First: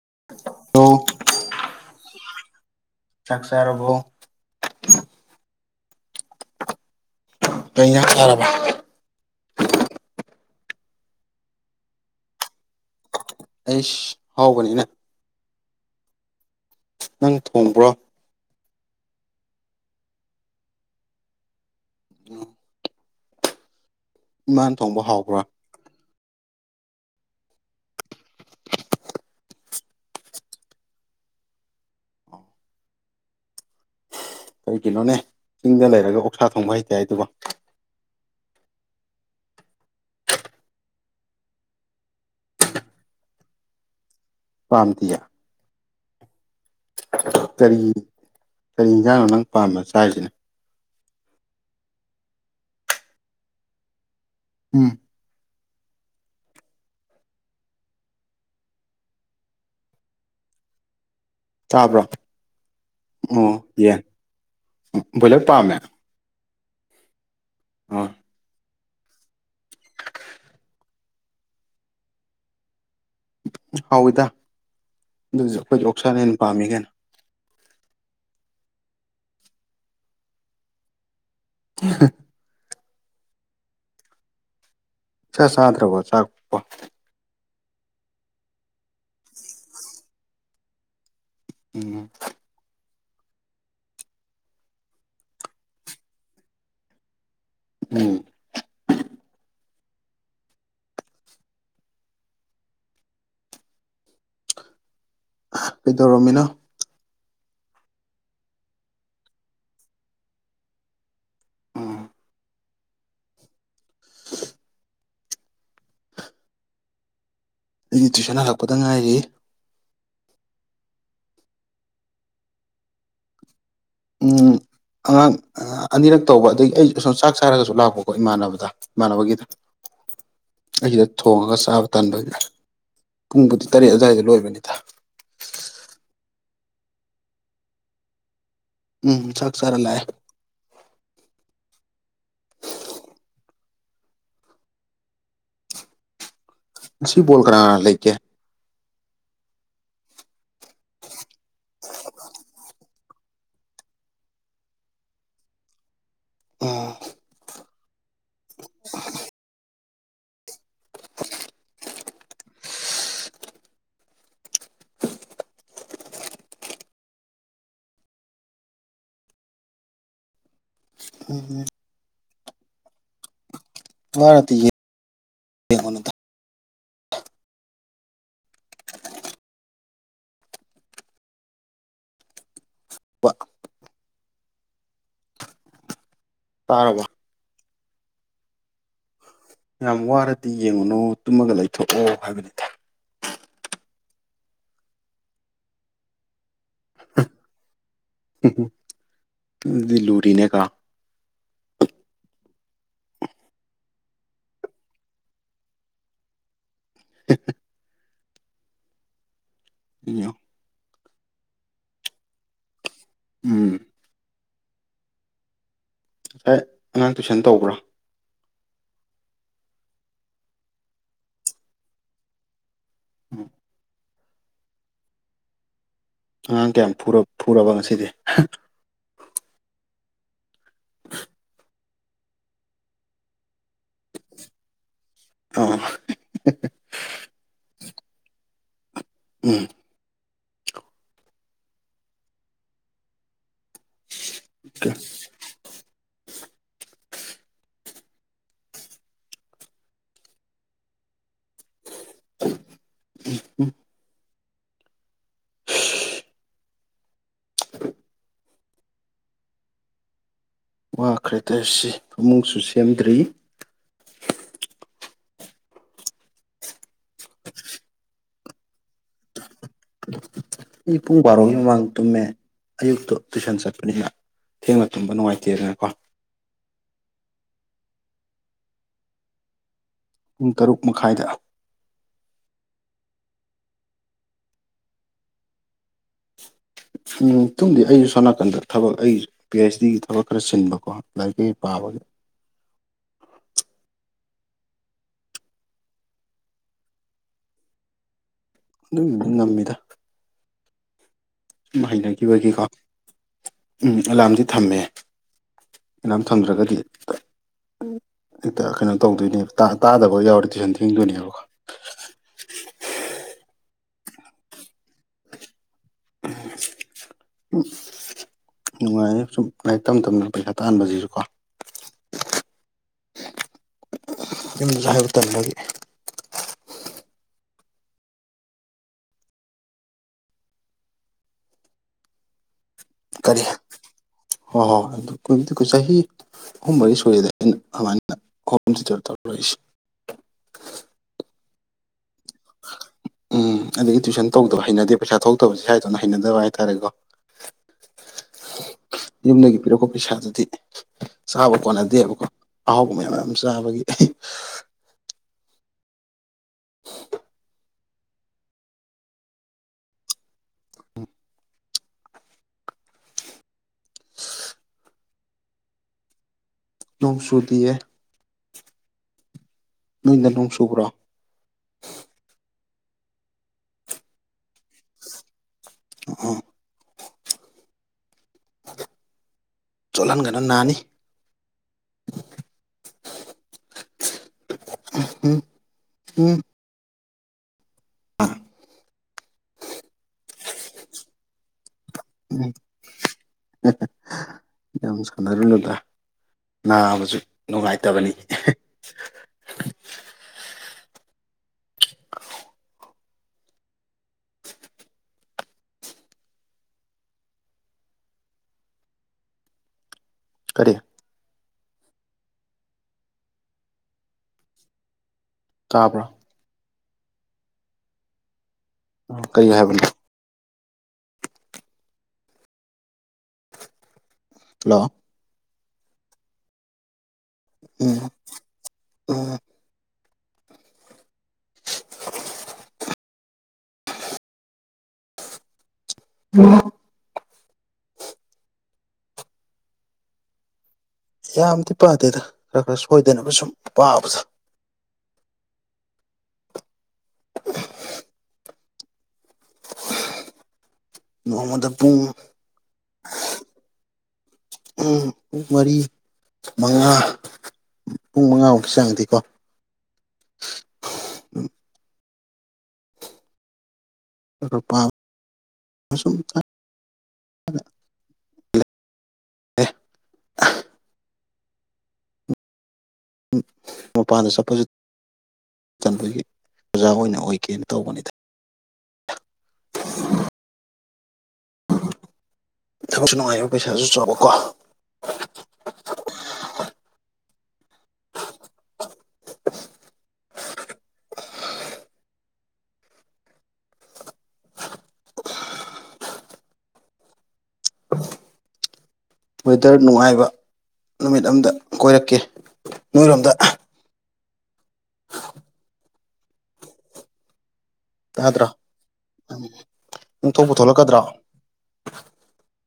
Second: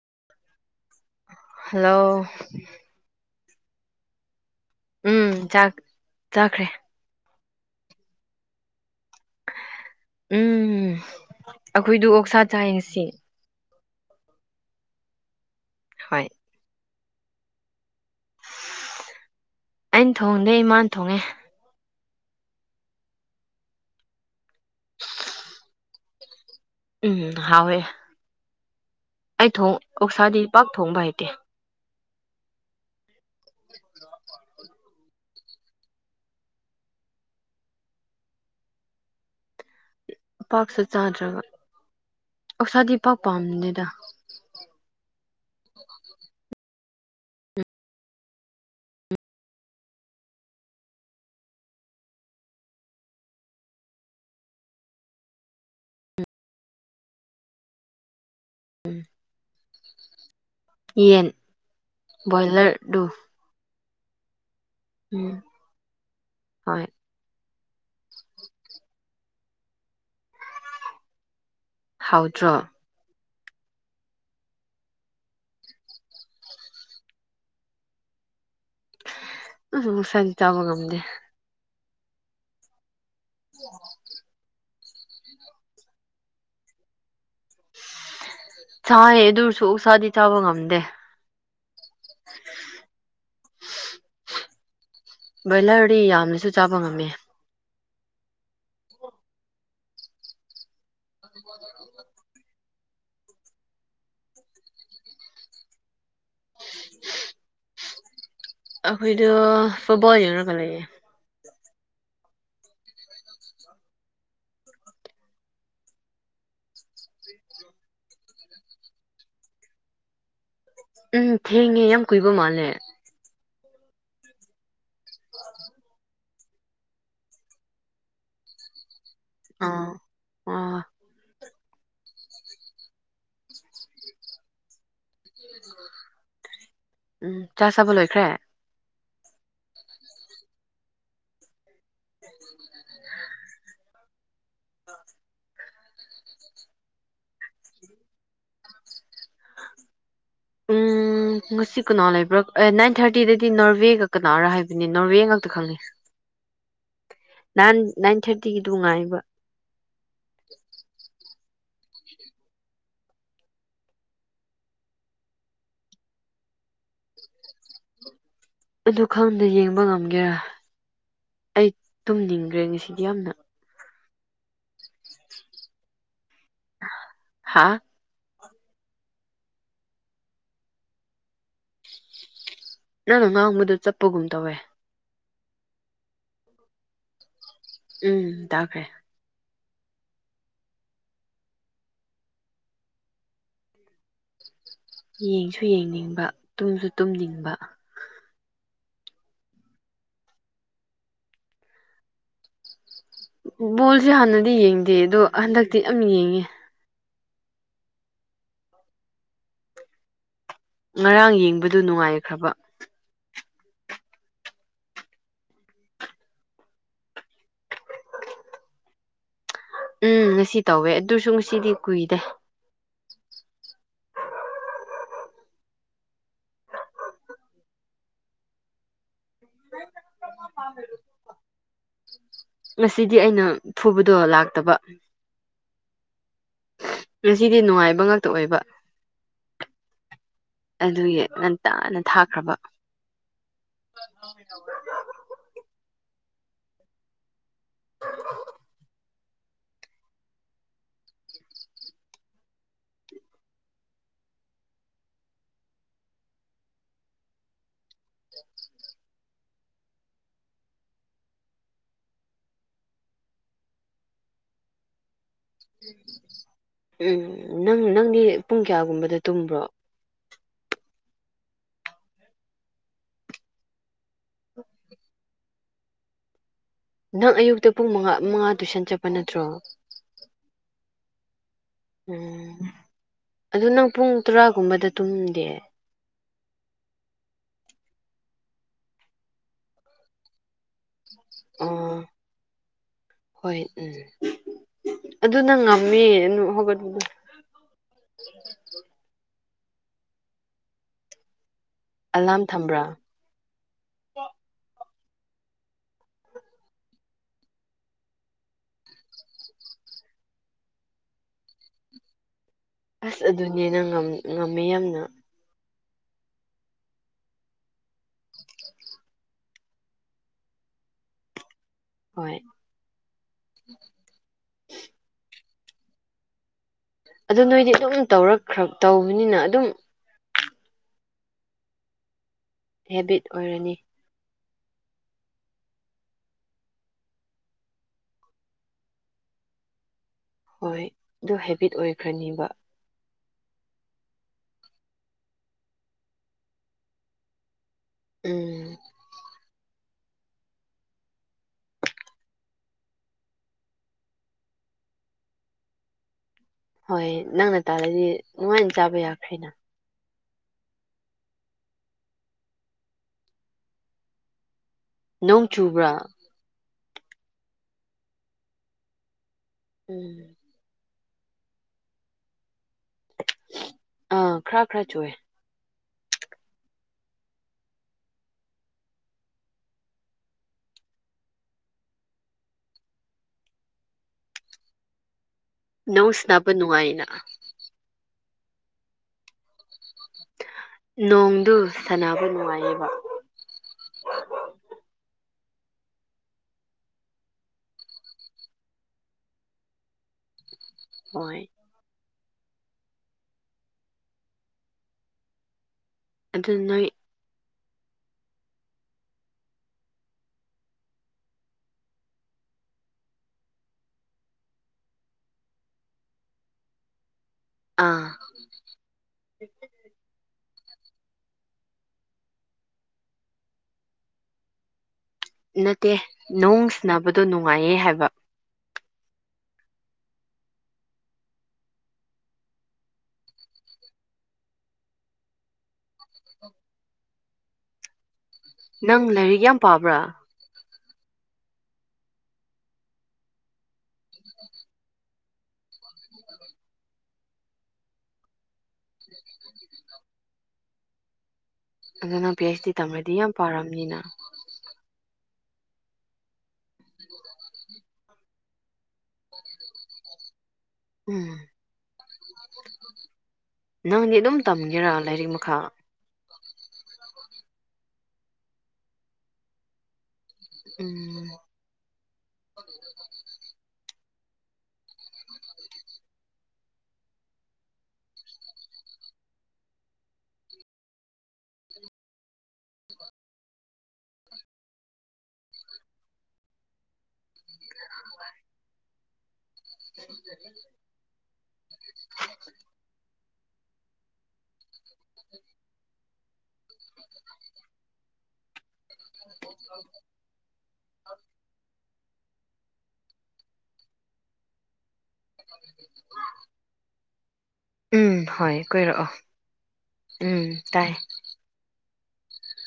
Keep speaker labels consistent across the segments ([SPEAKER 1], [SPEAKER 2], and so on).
[SPEAKER 1] ꯇ
[SPEAKER 2] ꯍꯜꯂꯣ
[SPEAKER 1] ꯁꯛꯁꯔꯕꯨꯣ
[SPEAKER 2] ꯎꯝ ꯆꯥꯛ ꯆꯥꯈ꯭ꯔꯦ
[SPEAKER 1] ꯀ ꯁꯔꯥꯕ
[SPEAKER 2] ꯎꯝ ꯑꯩꯈꯣꯏꯗꯨ ꯑꯣꯛꯁꯥ ꯆꯥꯏꯁꯤ
[SPEAKER 1] ꯑꯩ ꯍꯥꯎꯕꯅꯤꯅ
[SPEAKER 2] ꯍꯣꯏ
[SPEAKER 1] ꯅꯪ ꯊꯣꯡꯕ꯭ꯔꯣ
[SPEAKER 2] ꯑꯩꯅ ꯊꯣꯡꯗꯦ ꯏꯃꯥꯅ ꯊꯣꯡꯉꯦ
[SPEAKER 1] ꯎꯝ ꯏꯃꯥꯟ ꯊꯣꯡꯕ ꯍꯥꯎꯕ꯭ꯔꯥ
[SPEAKER 2] ꯎꯝ ꯍꯦ ꯑꯩ ꯊꯣꯡ ꯑꯣꯛꯁꯥꯗꯤ ꯄꯥꯛ ꯊꯣꯡꯕ ꯍꯇꯦ
[SPEAKER 1] ꯀꯔꯤꯒꯤꯅꯣꯅꯦ ꯆꯤꯡꯗ ꯂꯩꯔꯒ ꯑꯣꯛꯁꯥ ꯊꯣꯡꯕ ꯍꯩꯇꯦ ꯑꯗꯨ
[SPEAKER 2] ꯄꯥꯛꯁꯨ ꯆꯥꯗ꯭ꯔꯕ ꯑꯣꯁꯥꯗꯤ ꯄꯥꯛ ꯄꯥꯝꯗꯦꯗ
[SPEAKER 1] ꯄꯥꯝꯇꯌꯥ ꯀꯔꯤ ꯀꯔꯤ ꯌꯦꯟꯁꯥꯡꯅꯣ ꯅꯪ ꯄꯥꯃꯦ ꯆꯥꯔꯤꯁꯤꯅ ꯎꯝ
[SPEAKER 2] ꯎꯝ ꯌꯦꯟ ꯕꯣꯌꯂꯔꯗꯨ
[SPEAKER 1] ꯌꯦ ꯐꯕꯂꯞ ꯄꯥꯝꯃꯦ
[SPEAKER 2] ꯍꯣꯏ
[SPEAKER 1] ꯍ
[SPEAKER 2] ꯍꯧꯥꯎꯗ꯭ꯔꯣ
[SPEAKER 1] ꯍꯥꯎꯋꯤꯗ ꯑꯗꯨꯁꯨ ꯑꯩꯈꯣꯏꯁꯨ ꯑꯣꯛꯁꯥꯅ ꯍꯦꯟꯅ ꯄꯥꯝꯃꯤ ꯀꯦꯅ
[SPEAKER 2] ꯎ ꯃꯨꯁꯥꯗꯤ ꯇꯥꯕ ꯉꯝꯗꯦ
[SPEAKER 1] [unintelligible]
[SPEAKER 2] ꯑꯣ
[SPEAKER 1] ꯁꯥꯇ꯭ꯔꯒꯣ ꯆꯥꯛꯄ
[SPEAKER 2] ꯆꯥꯦ ꯑꯗꯨꯁꯨ ꯁꯥꯥꯗꯤ ꯆꯥꯕ ꯉꯝꯗꯦ
[SPEAKER 1] ꯎꯝ
[SPEAKER 2] [unintelligible] ꯕ꯭ꯔꯣꯏꯂꯔꯗꯤ ꯌꯥꯝꯅꯁꯨ ꯆꯥꯕ ꯉꯝꯃꯦ
[SPEAKER 1] ꯎꯝ ꯀꯩꯗꯧꯔꯝꯃꯤꯅꯣ
[SPEAKER 2] ꯑꯩꯈꯣꯏꯗꯣ ꯐꯨꯠꯕꯣꯜ ꯌꯦꯡꯅ ꯈ ꯂꯩꯦ
[SPEAKER 1] ꯎꯝ [unintelligible] ꯑꯩꯒꯤ ꯇ꯭ꯨꯏꯁꯟ ꯍꯜꯂꯛꯄꯗ ꯉꯥꯏꯔꯤ
[SPEAKER 2] ꯎꯝ ꯊꯦꯡꯉꯦ ꯌꯥꯝ ꯀꯨꯏꯕ ꯃꯥꯜꯂꯦ
[SPEAKER 1] ꯎ ꯑꯉꯥꯡ ꯑꯅꯤꯔꯛ ꯇꯧꯕ ꯑꯗꯒꯤ ꯑꯩ ꯁꯁꯨꯝ ꯆꯥꯛ ꯆꯥꯔꯒꯁꯨ ꯂꯥꯛꯄꯀꯣ ꯏꯃꯥꯟꯅꯕꯗ ꯏꯃꯥꯟꯅꯕꯒꯤꯗ
[SPEAKER 2] ꯑꯥ ꯑꯥ
[SPEAKER 1] ꯑꯩꯗ ꯊꯣꯡꯉꯒ ꯆꯥꯕ ꯇꯥꯟꯕꯒꯤ ꯄꯨꯡꯕꯨꯗꯤ ꯇꯔꯦꯠ ꯑꯗꯨꯋꯥꯏꯗ ꯂꯣꯏꯕꯅꯤꯗ
[SPEAKER 2] ꯎꯝ ꯆꯥ ꯆꯕ ꯂꯣꯏꯈ꯭ꯔꯦ
[SPEAKER 1] ꯎꯝ ꯁꯥꯛ ꯁꯔ ꯂꯑ ꯁꯤ ꯣꯜ ꯀꯥ ꯂꯩꯀꯦ
[SPEAKER 2] ꯎꯝ ꯉꯁꯤ ꯀꯅꯣ ꯂꯩꯕ꯭ꯔꯣ ꯊꯥꯔꯇꯤꯗꯗꯤ ꯅꯣꯔꯋꯦꯒꯛ ꯀꯅꯥꯔ ꯍꯥꯏꯕꯅꯦ ꯅꯣꯔꯋꯦ ꯉꯥꯛꯇ ꯈꯪꯉꯦ
[SPEAKER 1] ꯑ
[SPEAKER 2] ꯅꯥꯏꯟ ꯅꯥꯏꯟ ꯊꯥꯔꯇꯤꯒꯤ ꯉꯥꯏꯕ ꯑꯗꯨ ꯈꯪꯗ ꯌꯦꯡꯕ ꯉꯝꯒꯦꯔꯥ ꯑꯩ ꯇꯨꯝꯅꯤꯡ ꯍ꯭ꯔꯦꯡ ꯉꯁꯤꯗꯤ ꯌꯥꯝꯅ
[SPEAKER 1] ꯚꯔ ꯌꯦꯅ
[SPEAKER 2] ꯍꯥꯥ ꯅꯪꯅ ꯉꯥꯡꯕꯗ ꯆꯠꯄꯒꯨꯝ ꯇꯧꯋꯦ
[SPEAKER 1] ꯇꯥꯔꯔꯕ
[SPEAKER 2] ꯎꯝ ꯇꯥꯛꯈ꯭ꯔꯦ
[SPEAKER 1] ꯌꯥꯝ ꯋꯥꯔꯗꯤ ꯌꯦꯡꯉꯨꯅꯨ ꯇꯨꯝꯃꯒ ꯂꯩꯊꯣꯛꯑꯣ ꯍꯥꯏꯕꯅꯤ
[SPEAKER 2] ꯌꯦꯡꯁꯨ ꯌꯦꯡꯅꯤꯡꯕ ꯇꯨꯝꯁꯨ ꯇꯨꯝꯅꯤꯡꯕ
[SPEAKER 1] ꯗꯤ ꯂꯨꯔꯤꯅꯦ ꯀ
[SPEAKER 2] ꯕꯣꯜꯁꯦ ꯍꯥꯟꯅꯗꯤ ꯌꯦꯡꯗꯦ ꯑꯗꯣ ꯍꯟꯗꯛꯇꯤ ꯌꯥꯝ ꯌꯦꯡꯉꯦ
[SPEAKER 1] [unintelligible] ꯑꯣ
[SPEAKER 2] ꯉꯔꯥꯡ ꯌꯦꯡꯕꯗꯨ ꯅꯨꯡꯉꯥꯏꯈ꯭ꯔꯕ
[SPEAKER 1] ꯎꯝ ꯉꯁꯥꯏ ꯑꯉꯥꯡ ꯇꯨꯏꯁꯟ ꯇꯧꯕ꯭ꯔꯥ
[SPEAKER 2] ꯎꯝ ꯉꯁꯤ ꯇꯧꯋꯦ ꯑꯗꯨꯁꯨ ꯉꯁꯤꯗꯤ ꯀꯨꯏꯗꯦ
[SPEAKER 1] ꯎꯝ ꯑꯉꯥꯡ ꯀꯌꯥꯝ ꯐꯨꯔꯕ ꯉꯁꯤꯗꯤ
[SPEAKER 2] ꯉꯁꯤꯗꯤ ꯑꯩꯅ ꯊꯨꯕꯗꯣ ꯂꯥꯛꯇꯕ
[SPEAKER 1] ꯑꯣ
[SPEAKER 2] ꯉꯁꯤꯗꯤ ꯅꯨꯡꯉꯥꯏꯕ ꯉꯥꯛꯇ ꯑꯣꯏꯕ
[SPEAKER 1] ꯎꯝ
[SPEAKER 2] ꯑꯗꯨꯒꯤ ꯉꯟꯇꯥꯅ ꯊꯥꯈ꯭ꯔꯕ [unintelligible] [unintelligible]
[SPEAKER 1] ꯎ ꯋꯥꯈ꯭ꯔꯦ ꯇꯁꯤ ꯑꯃꯨꯛꯁꯨ ꯁꯦꯝꯗ꯭ꯔꯤ
[SPEAKER 2] ꯎꯝ ꯅꯪ ꯅꯪꯗꯤ ꯄꯨꯡ ꯀꯌꯥꯒꯨꯝꯕꯗ ꯇꯨꯝꯕ꯭ꯔꯣ
[SPEAKER 1] ꯑꯩ ꯄꯨꯡ ꯕꯥꯔꯣꯒꯤ ꯃꯃꯥꯡ ꯇꯨꯝꯃꯦ ꯑꯌꯨꯛꯇꯣ ꯇꯨꯏꯁꯟ ꯆꯠꯄꯅꯤꯅ ꯊꯦꯡꯂ ꯇꯨꯝꯕ ꯅꯨꯡꯉꯥꯏꯇꯦ ꯑꯗꯨꯅꯀꯣ
[SPEAKER 2] ꯅꯪ ꯑꯌꯨꯛꯇ ꯄꯨꯡ ꯃꯉꯥ ꯃꯉꯥ ꯇꯨꯏꯁꯟ ꯆꯠꯄ ꯅꯠꯇ꯭ꯔꯣ
[SPEAKER 1] ꯄꯨꯡ ꯇꯔꯨꯛ ꯃꯈꯥꯏꯗ
[SPEAKER 2] ꯎꯝ ꯑꯗꯨ ꯅꯪ ꯄꯨꯡ ꯇꯔꯥꯒꯨꯝꯕꯗ ꯇꯨꯝꯗꯦ
[SPEAKER 1] ꯃꯇꯨꯡꯨꯡꯗꯤ ꯑꯩꯁꯨ ꯁꯣꯝꯅꯥꯀꯟꯗ ꯊꯕꯛ ꯑꯩ ꯄꯤ ꯑꯩꯆ ꯗꯤꯒꯤ ꯊꯕꯛ ꯈꯔ ꯁꯤꯟꯕꯀꯣ ꯂꯥꯏꯒꯤ ꯄꯥꯕꯒꯦ
[SPEAKER 2] ꯑꯣ ꯑꯗꯨꯅ ꯉꯝꯃꯦ ꯍꯧꯒꯠꯄꯗ
[SPEAKER 1] ꯑꯗꯨꯒꯤꯗꯤ [unintelligible] ꯁꯨꯝ
[SPEAKER 2] ꯑꯂꯥꯔꯝ
[SPEAKER 1] ꯍꯩꯅꯈꯤꯕꯒꯤꯀꯣ
[SPEAKER 2] ꯊꯝꯕ꯭ꯔꯥ
[SPEAKER 1] ꯎꯝ ꯑꯦꯂꯥꯝꯁꯦ ꯊꯝꯃꯦ ꯏꯝ ꯊꯝꯗ꯭ꯔꯒꯗꯤ ꯍꯦꯛꯇ ꯀꯩꯅꯣ ꯇꯧꯗꯣꯏꯅꯦꯕ ꯇꯥꯗꯕ ꯌꯥꯎꯔꯦ ꯇꯨꯏꯁꯟ ꯊ ꯍꯤꯡꯗꯣꯏꯅꯦꯕꯀꯣ
[SPEAKER 2] ꯑꯕꯁ ꯑꯗꯨꯅꯦꯅ ꯉꯝꯃꯤ ꯌꯥꯝꯅ
[SPEAKER 1] ꯎ ꯎ ꯅꯨꯡꯉꯥꯏꯌꯦ ꯁꯨꯝ ꯂꯥꯏꯔꯤꯛ ꯇꯝ ꯇꯝꯅ ꯄꯩꯁꯥ ꯇꯥꯍꯟꯕꯁꯤꯁꯨ ꯀꯣ
[SPEAKER 2] ꯍꯣꯏ
[SPEAKER 1] ꯌꯨꯝꯁꯨ ꯍꯥꯏꯕ ꯇꯝꯗꯤ
[SPEAKER 2] ꯑꯗꯨꯗꯣ ꯅꯣꯏꯗꯤ ꯑꯗꯨꯝ ꯇꯧꯔꯛꯈ꯭ꯔ ꯇꯧꯕꯅꯤꯅ ꯑꯗꯨꯝ ꯍꯦꯕꯤꯠ ꯑꯣꯏꯔꯅꯤ
[SPEAKER 1] ꯑꯣ ꯍ ꯑꯗꯨ ꯑꯗꯨ ꯀꯗꯤ ꯀꯁ ꯍ ꯑꯨꯝ ꯃꯔꯤ ꯁꯣꯏꯔꯦꯗ ꯑꯩꯅ ꯑꯗꯨꯃꯥꯏꯅ ꯍꯣꯇꯔ ꯇꯧꯔ ꯂꯁꯤ
[SPEAKER 2] ꯍꯣꯏ ꯑꯗꯨ ꯍꯦꯕꯤꯠ ꯑꯣꯏꯈ꯭ꯔꯅꯦꯕ
[SPEAKER 1] ꯎꯝ ꯑꯗꯒꯤ ꯇꯨꯋꯏꯁꯟ ꯇꯧꯗꯕ ꯍꯩꯅꯗꯦ ꯄꯩꯁꯥ ꯊꯣꯛꯇꯕꯁꯦ ꯁꯥꯏꯗꯧꯅ ꯍꯩꯅꯗꯕ ꯍꯥꯏꯇꯥꯔꯦꯀꯣ
[SPEAKER 2] ꯎꯝ
[SPEAKER 1] ꯆꯟꯅꯒꯤ ꯄꯤꯔꯛꯀꯣ ꯄꯩꯁꯥꯗꯨꯗꯤ ꯆꯥꯕ ꯀꯣꯟꯅꯗꯦꯕꯀꯣ ꯑꯥꯎꯒ ꯃꯝ ꯆꯕꯒꯤ
[SPEAKER 2] ꯍꯣꯏ ꯅꯪꯅ ꯇꯥꯔꯗꯤ ꯅꯨꯡꯉꯥꯏꯅ ꯆꯥꯕ ꯌꯥꯈ꯭ꯔꯦꯅ
[SPEAKER 1] [unintelligible]
[SPEAKER 2] ꯅꯣꯡ ꯆꯨꯕ꯭ꯔꯥ
[SPEAKER 1] ꯇꯨꯡ ꯁꯨꯗꯤꯑ ꯅꯣꯏꯗ
[SPEAKER 2] ꯎꯝ
[SPEAKER 1] ꯅꯣꯡ ꯁꯨꯕ꯭ꯔꯣ
[SPEAKER 2] ꯑꯥ ꯈꯔ ꯈꯔ ꯆꯨꯑꯦ
[SPEAKER 1] ꯑ ꯆꯂꯥꯟ ꯀꯩꯅꯣ ꯅꯅꯤ ꯎꯝ
[SPEAKER 2] ꯅꯧꯁ ꯅꯄ ꯅꯨꯡꯉꯥꯏꯅ
[SPEAKER 1] ꯑꯥ
[SPEAKER 2] ꯅꯣꯡꯣꯡꯗꯨ
[SPEAKER 1] ꯎ ꯌꯥꯝ ꯁꯅꯔꯂꯗ ꯅꯥꯕꯁꯨ ꯅꯨꯡꯉꯥꯏꯇꯕꯅꯤ
[SPEAKER 2] ꯍꯣꯏ
[SPEAKER 1] [unintelligible]
[SPEAKER 2] ꯑꯗꯨꯗ ꯅꯣꯏ
[SPEAKER 1] ꯀꯔꯤꯦ ꯇꯥꯕ꯭ꯔꯥ
[SPEAKER 2] ꯑꯥ
[SPEAKER 1] ꯀꯔꯤꯣ ꯍꯥꯏꯕꯅꯣ ꯍꯜꯂꯣ
[SPEAKER 2] ꯅꯠꯇꯦ ꯅꯣꯡ ꯁꯕꯗꯣ ꯅꯨꯡꯉꯥꯏꯌꯦ ꯍꯥꯏꯕ
[SPEAKER 1] ꯑꯣ ꯑ
[SPEAKER 2] ꯅꯪ ꯂꯥꯏꯔꯤꯛ ꯌꯥꯝ ꯄꯥꯕ꯭ꯔꯥ
[SPEAKER 1] ꯌꯥꯝꯗꯤ ꯄꯥꯗꯦꯗ ꯈꯔ ꯈꯔ ꯁꯣꯏꯗꯅꯕ ꯁꯨꯝ ꯄꯥꯕꯗ
[SPEAKER 2] [unintelligible]
[SPEAKER 1] [unintelligible] ꯃꯣꯍ
[SPEAKER 2] ꯑꯗꯨꯅꯪ ꯄꯤ ꯑꯩꯆ ꯗꯤ ꯇꯝꯂꯗꯤ ꯌꯥꯝ ꯄꯥꯝꯅꯤꯅ
[SPEAKER 1] ꯎꯝ ꯄꯨꯡ ꯃꯔꯤ ꯃꯉꯥ ꯄꯨꯡ ꯃꯉꯥꯃꯨꯛꯀꯤ ꯆꯪꯗꯦꯀꯣ
[SPEAKER 2] ꯎꯝ ꯅꯪꯗꯤ ꯑꯗꯨꯝ
[SPEAKER 1] ꯈꯔ
[SPEAKER 2] ꯇꯝꯒꯦꯔꯥ ꯂꯥꯏꯔꯤꯛ ꯃꯈꯥ
[SPEAKER 1] ꯑꯗ ꯑꯦ
[SPEAKER 2] ꯎꯝ
[SPEAKER 1] ꯃꯄꯥꯟꯗ ꯆꯠꯄꯁꯨ ꯆꯟꯗꯣꯏꯒꯤ ꯑꯣꯖꯥ ꯑꯣꯏꯅ ꯑꯣꯏꯒꯦꯅ ꯇꯧꯕꯅꯤꯗ [unintelligible] ꯊꯕꯛꯁꯨ ꯅꯨꯡꯉꯥꯏꯕ ꯄꯩꯁꯥꯁꯨ ꯆꯥꯎꯕꯀꯣ [unintelligible]
[SPEAKER 2] ꯎ [unintelligible] [unintelligible]
[SPEAKER 1] ꯋꯦꯗꯔ ꯅꯨꯡꯉꯥꯏꯕ ꯅꯨꯃꯤꯠ ꯑꯝꯗ ꯀꯣꯏꯔꯛꯀꯦ ꯅꯣꯏꯔꯣꯝꯗ
[SPEAKER 2] [unintelligible] ꯎꯝ
[SPEAKER 1] ꯇꯥꯗ꯭ꯔꯣ
[SPEAKER 2] ꯍꯣꯏ ꯀꯣꯏꯔꯛꯑꯣ
[SPEAKER 1] ꯅꯪ
[SPEAKER 2] ꯎꯝ
[SPEAKER 1] ꯊꯣꯛꯄꯨ
[SPEAKER 2] ꯇꯥꯏ
[SPEAKER 1] ꯊꯣꯛꯂꯛꯀꯗ꯭ꯔꯣ [inaudible]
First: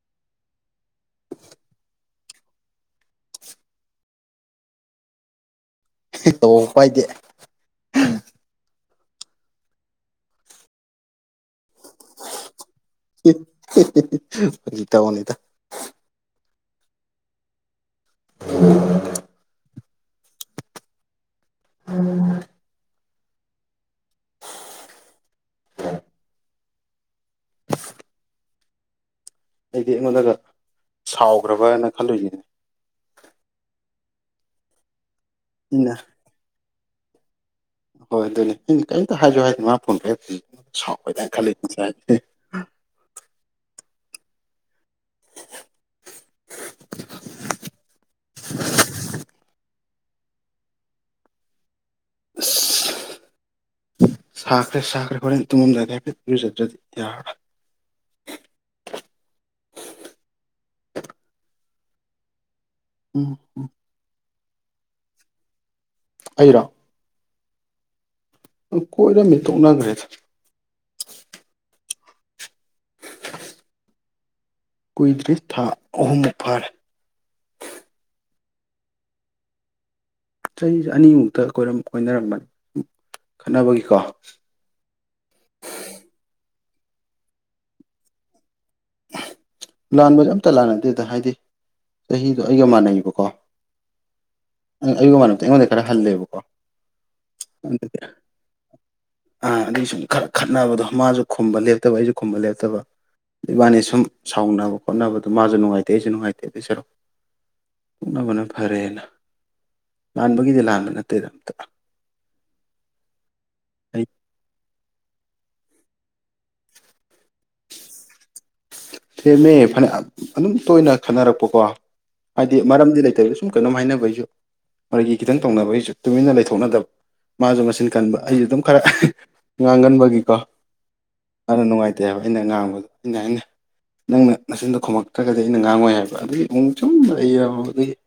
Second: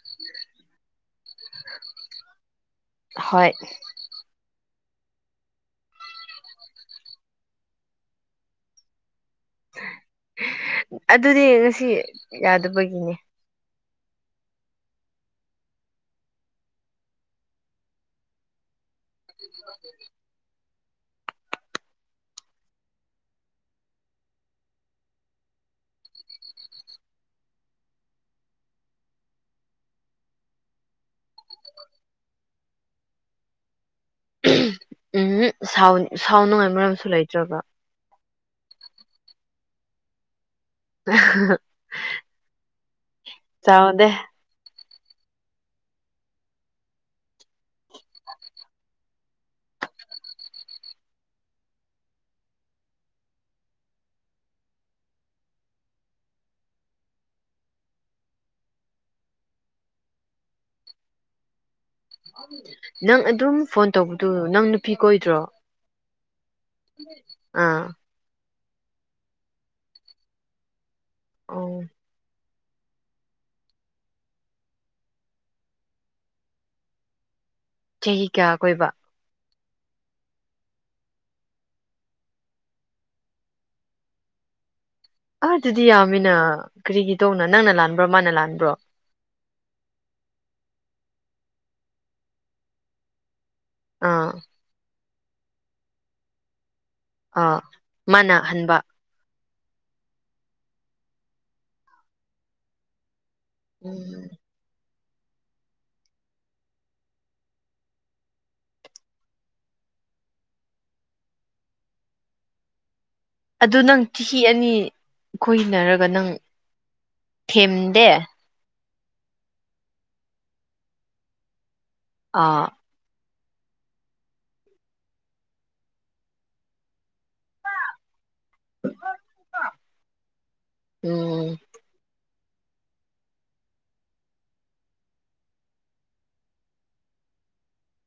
[SPEAKER 2] ꯍꯣꯏ
[SPEAKER 1] ꯑꯣꯄꯥꯏꯗꯦ
[SPEAKER 2] ꯑꯗꯨꯗꯤ ꯉꯁꯤ ꯌꯥꯗꯕꯒꯤꯅꯦ
[SPEAKER 1] ꯒꯤꯇꯕꯨꯅꯤꯗ ꯎ
[SPEAKER 2] [inaudible]
[SPEAKER 1] ꯎꯝ ꯑꯩꯗꯤ ꯑꯩꯉꯣꯟꯗꯒ ꯁꯥꯎꯈ꯭ꯔꯕꯅ ꯈꯜꯂꯨꯁꯤꯅꯦ ꯑꯩꯅ
[SPEAKER 2] ꯎꯝ ꯁꯥꯎ ꯉꯥꯏ ꯃꯔꯝꯁꯨ ꯂꯩꯇ꯭ꯔꯕ
[SPEAKER 1] ꯍꯣꯏ ꯑꯗꯨꯅꯦ ꯀꯔꯤꯝꯇ ꯍꯥꯏꯖꯣ ꯍꯥꯏꯗꯅ ꯃꯥ ꯐꯣꯟ ꯄꯦꯞꯦ ꯁꯋꯥꯣꯏꯗ ꯈ ꯂꯩꯦ ꯆꯦ
[SPEAKER 2] ꯁꯥꯎꯗꯦ
[SPEAKER 1] ꯑ ꯁꯥꯀ꯭ꯔꯦ ꯁꯥꯈ꯭ꯔꯦ ꯍꯣꯔꯦꯟ ꯇꯨꯃꯝꯗꯏ ꯍꯥꯏꯦ ꯌꯔꯖꯗ꯭ꯔꯗꯤ ꯌꯥꯔꯔ [inaudible]
[SPEAKER 2] ꯅꯪ
[SPEAKER 1] ꯎꯝ
[SPEAKER 2] ꯑꯗꯨꯝ ꯐꯣꯟ ꯇꯧꯕꯗꯨ ꯅꯪ ꯅꯨꯄꯤ ꯀꯣꯏꯗ꯭ꯔꯣ
[SPEAKER 1] ꯑꯩꯔꯣ
[SPEAKER 2] ꯑꯥ
[SPEAKER 1] ꯀꯣꯏꯔꯝꯃꯤ ꯇꯣꯛꯅꯈ꯭ꯔꯦ
[SPEAKER 2] ꯑꯣ
[SPEAKER 1] ꯀꯨꯏꯗ꯭ꯔꯤꯁ ꯊꯥ ꯑꯍꯨꯝ ꯐꯔ
[SPEAKER 2] ꯆꯍꯤ ꯀꯌꯥ ꯀꯣꯏꯕ
[SPEAKER 1] ꯆꯍꯤꯁ ꯑꯅꯤꯃꯨꯛꯇ ꯀꯣꯏꯅꯔꯝꯕꯅꯤ ꯈꯠꯅꯕꯒꯤꯀꯣ
[SPEAKER 2] ꯑ ꯑꯗꯨꯗꯤ ꯌꯥꯝꯃꯤꯅ ꯀꯔꯤꯒꯤꯗꯧꯅꯣ ꯅꯪꯅ ꯂꯥꯟꯕ꯭ꯔꯣ ꯃꯥꯅ ꯂꯥꯟꯕ꯭ꯔꯣ
[SPEAKER 1] ꯂꯥꯟꯕꯁꯦ ꯑꯝꯇ ꯂꯥꯟꯅꯗꯦꯗ ꯍꯥꯏꯗꯤ ꯆꯍꯤꯗꯣ ꯑꯩꯒ ꯃꯥꯟꯅꯩꯌꯦꯕꯀꯣ
[SPEAKER 2] ꯑꯥ
[SPEAKER 1] ꯑꯩꯒꯤ ꯃꯔꯝꯛꯇ ꯑꯩꯉꯣꯟꯗ ꯈꯔ ꯍꯂꯦꯕꯀꯣ
[SPEAKER 2] ꯑꯥ ꯃꯥꯅꯍꯟꯕ
[SPEAKER 1] ꯑꯥ ꯑꯗꯨꯒꯤ ꯁꯨꯝ ꯈꯔ ꯈꯠꯅꯕꯗꯣ ꯃꯥꯁꯨ ꯈꯨꯝꯕ ꯂꯦꯞꯇꯕ ꯑꯩꯁꯨ ꯈꯨꯝꯕ ꯂꯦꯞꯇꯕ ꯑꯗꯩ ꯏꯕꯥꯅꯤ ꯁꯨꯝ
[SPEAKER 2] ꯎꯝ
[SPEAKER 1] ꯁꯥꯎꯅꯕ ꯈꯣꯠꯅꯕꯗꯣ ꯃꯥꯁꯨ ꯅꯨꯡꯉꯥꯏꯇꯦ ꯑꯩꯁꯨ ꯅꯨꯡꯉꯥꯏꯇꯦ ꯑꯗꯨꯏ ꯆꯔꯣ ꯎ ꯃꯅ ꯐꯔꯦꯅ ꯂꯥꯟꯕꯒꯤꯗꯤ ꯂꯥꯟꯕ ꯅꯠꯇꯦꯗ ꯑꯝꯇ
[SPEAKER 2] ꯑꯗꯨ ꯅꯪ
[SPEAKER 1] ꯑꯩ
[SPEAKER 2] ꯆꯍꯤ ꯑꯅꯤ ꯀꯣꯏꯅꯔꯒ ꯅꯪ ꯊꯦꯝꯗꯦ
[SPEAKER 1] ꯊꯦꯝꯃꯦ ꯐꯅꯦꯛ ꯑꯗꯨꯝ ꯇꯣꯏꯅ ꯈꯟꯅꯔꯛꯄꯀꯣ ꯍꯥꯏꯗꯤ
[SPEAKER 2] ꯑꯥ
[SPEAKER 1] ꯃꯔꯝꯗꯤ ꯂꯩꯇꯕ ꯁꯨꯝ ꯀꯩꯅꯣꯝ ꯍꯥꯏꯅꯕꯩꯁꯨ ꯃꯥꯒꯤ ꯈꯤꯇꯪ ꯇꯧꯅꯕꯩꯁꯨ ꯇꯨꯃꯤꯟꯅ ꯂꯩꯊꯣꯛꯅꯗꯕ ꯃꯥꯁꯨ ꯃꯤꯟ ꯀꯟꯕ ꯑꯩꯁꯨ ꯑꯗꯨꯝ ꯈꯔ ꯉꯥꯡꯒꯟꯕꯒꯤꯀꯣ
[SPEAKER 2] ꯎꯝ
[SPEAKER 1] ꯌꯥꯝꯅ ꯅꯨꯡꯉꯥꯏꯇꯦ ꯍꯥꯏꯕ ꯑꯩꯅ ꯉꯥꯡꯕꯗꯣ ꯑꯩꯅ ꯍꯥꯏꯅꯩ ꯅꯪꯅ ꯅꯆꯤꯟꯗꯣ ꯈꯨꯝꯃꯛꯇ꯭ꯔꯒꯗꯤ ꯑꯩꯅ ꯉꯥꯡꯉꯣꯏ ꯍꯥꯏꯕ ꯑꯗꯨꯒꯤ ꯏꯨꯛ ꯁꯨꯝꯗ ꯑꯩ ꯑꯗꯨꯒꯤ [inaudible]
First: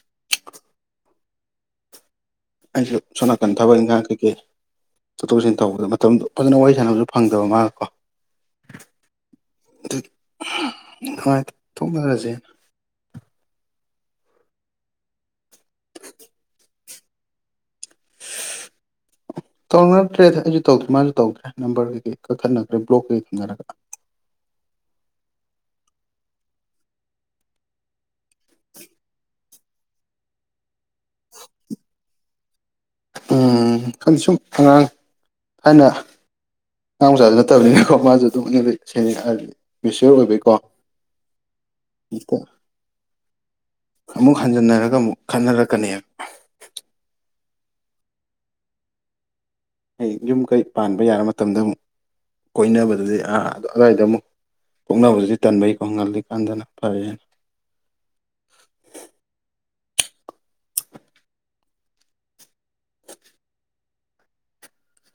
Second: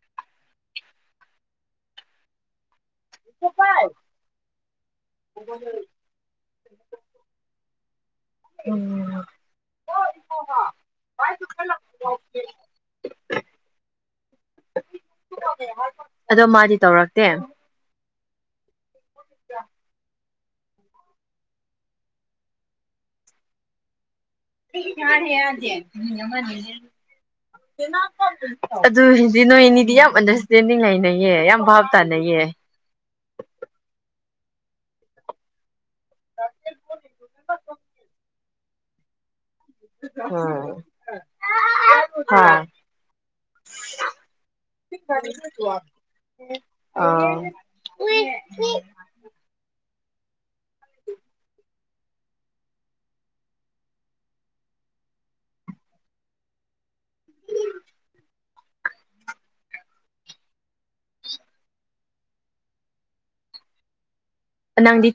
[SPEAKER 1] [inaudible] ꯑꯩꯁꯦ ꯁꯣꯝ ꯅꯥꯀꯟ ꯊꯕꯛ ꯏꯪꯈꯥꯡ ꯀꯩꯀꯩ ꯆꯠꯊꯣꯛ ꯆꯠꯁꯤꯟ ꯇꯧꯕꯗ ꯃꯇꯝꯗꯣ ꯐꯖꯅ ꯋꯥꯔꯤ ꯁꯥꯟꯅꯕꯁꯨ ꯐꯪꯗꯕ ꯃꯥꯒ ꯀꯣ
[SPEAKER 2] ꯎꯝ
[SPEAKER 1] ꯅꯨꯡꯉꯥꯏ ꯊꯣꯛꯅꯔꯁꯦ
[SPEAKER 2] ꯑꯗꯣ ꯃꯥꯗꯤ ꯇꯧꯔꯛꯇꯦ
[SPEAKER 1] ꯇꯅ ꯐꯔꯦ ꯑꯩꯁꯨ ꯇꯧꯗ꯭ꯔꯦ ꯃꯥꯁꯨ ꯇꯧꯗ꯭ꯔꯦ ꯅꯝꯕꯔ ꯀꯩ ꯀꯛꯊꯠꯅꯈ꯭ꯔꯦ ꯕ꯭ꯂꯣꯛꯀꯩ ꯊꯦꯡꯅꯔꯒ
[SPEAKER 2] ꯑꯗꯨ ꯁꯤ ꯅꯣꯏꯅꯤꯗꯤ ꯌꯥꯝ ꯑꯟꯗꯔꯁꯇꯦꯟꯗꯤꯡ ꯍꯥꯏꯅꯩꯌꯦ ꯌꯥꯝ ꯚꯥꯞ ꯇꯥꯅꯩꯌꯦ
[SPEAKER 1] ꯎꯝ ꯈ ꯁꯨꯝ ꯑꯉꯥꯡ ꯍꯥꯏꯅ ꯉ ꯃꯆꯥꯁꯨ ꯅꯠꯇꯕꯅꯤꯅꯀꯣ ꯃꯥꯁꯨ ꯑꯗꯨꯝꯗꯤ ꯃꯦꯁꯤꯌꯣꯔ
[SPEAKER 2] ꯎꯝ
[SPEAKER 1] ꯑꯣꯏꯕꯩꯀꯣꯇ
[SPEAKER 2] ꯍꯥ
[SPEAKER 1] ꯑꯃꯨꯛ ꯍꯟꯖꯤꯟꯅꯔꯒ ꯑꯃꯨꯛ ꯈꯟꯅꯔꯛꯀꯅꯦ
[SPEAKER 2] ꯍꯣꯏ
[SPEAKER 1] ꯑꯩ ꯌꯨꯝ ꯀꯩ ꯄꯥꯟꯕ ꯌꯥꯔ ꯃꯇꯝꯗ ꯑꯃꯨꯛ ꯀꯣꯏꯅꯕꯗꯗꯤ ꯑꯥ ꯑꯗꯨ ꯑꯗꯨꯋꯥꯏꯗ ꯑꯃꯨꯛ ꯄꯣꯛꯅꯕꯗꯨꯗꯤ ꯇꯟꯕꯩꯀꯣ ꯉꯜꯂꯤ ꯀꯥꯟꯗꯅ ꯐꯔꯦꯅ
[SPEAKER 2] ꯅ ꯅꯪꯗꯤ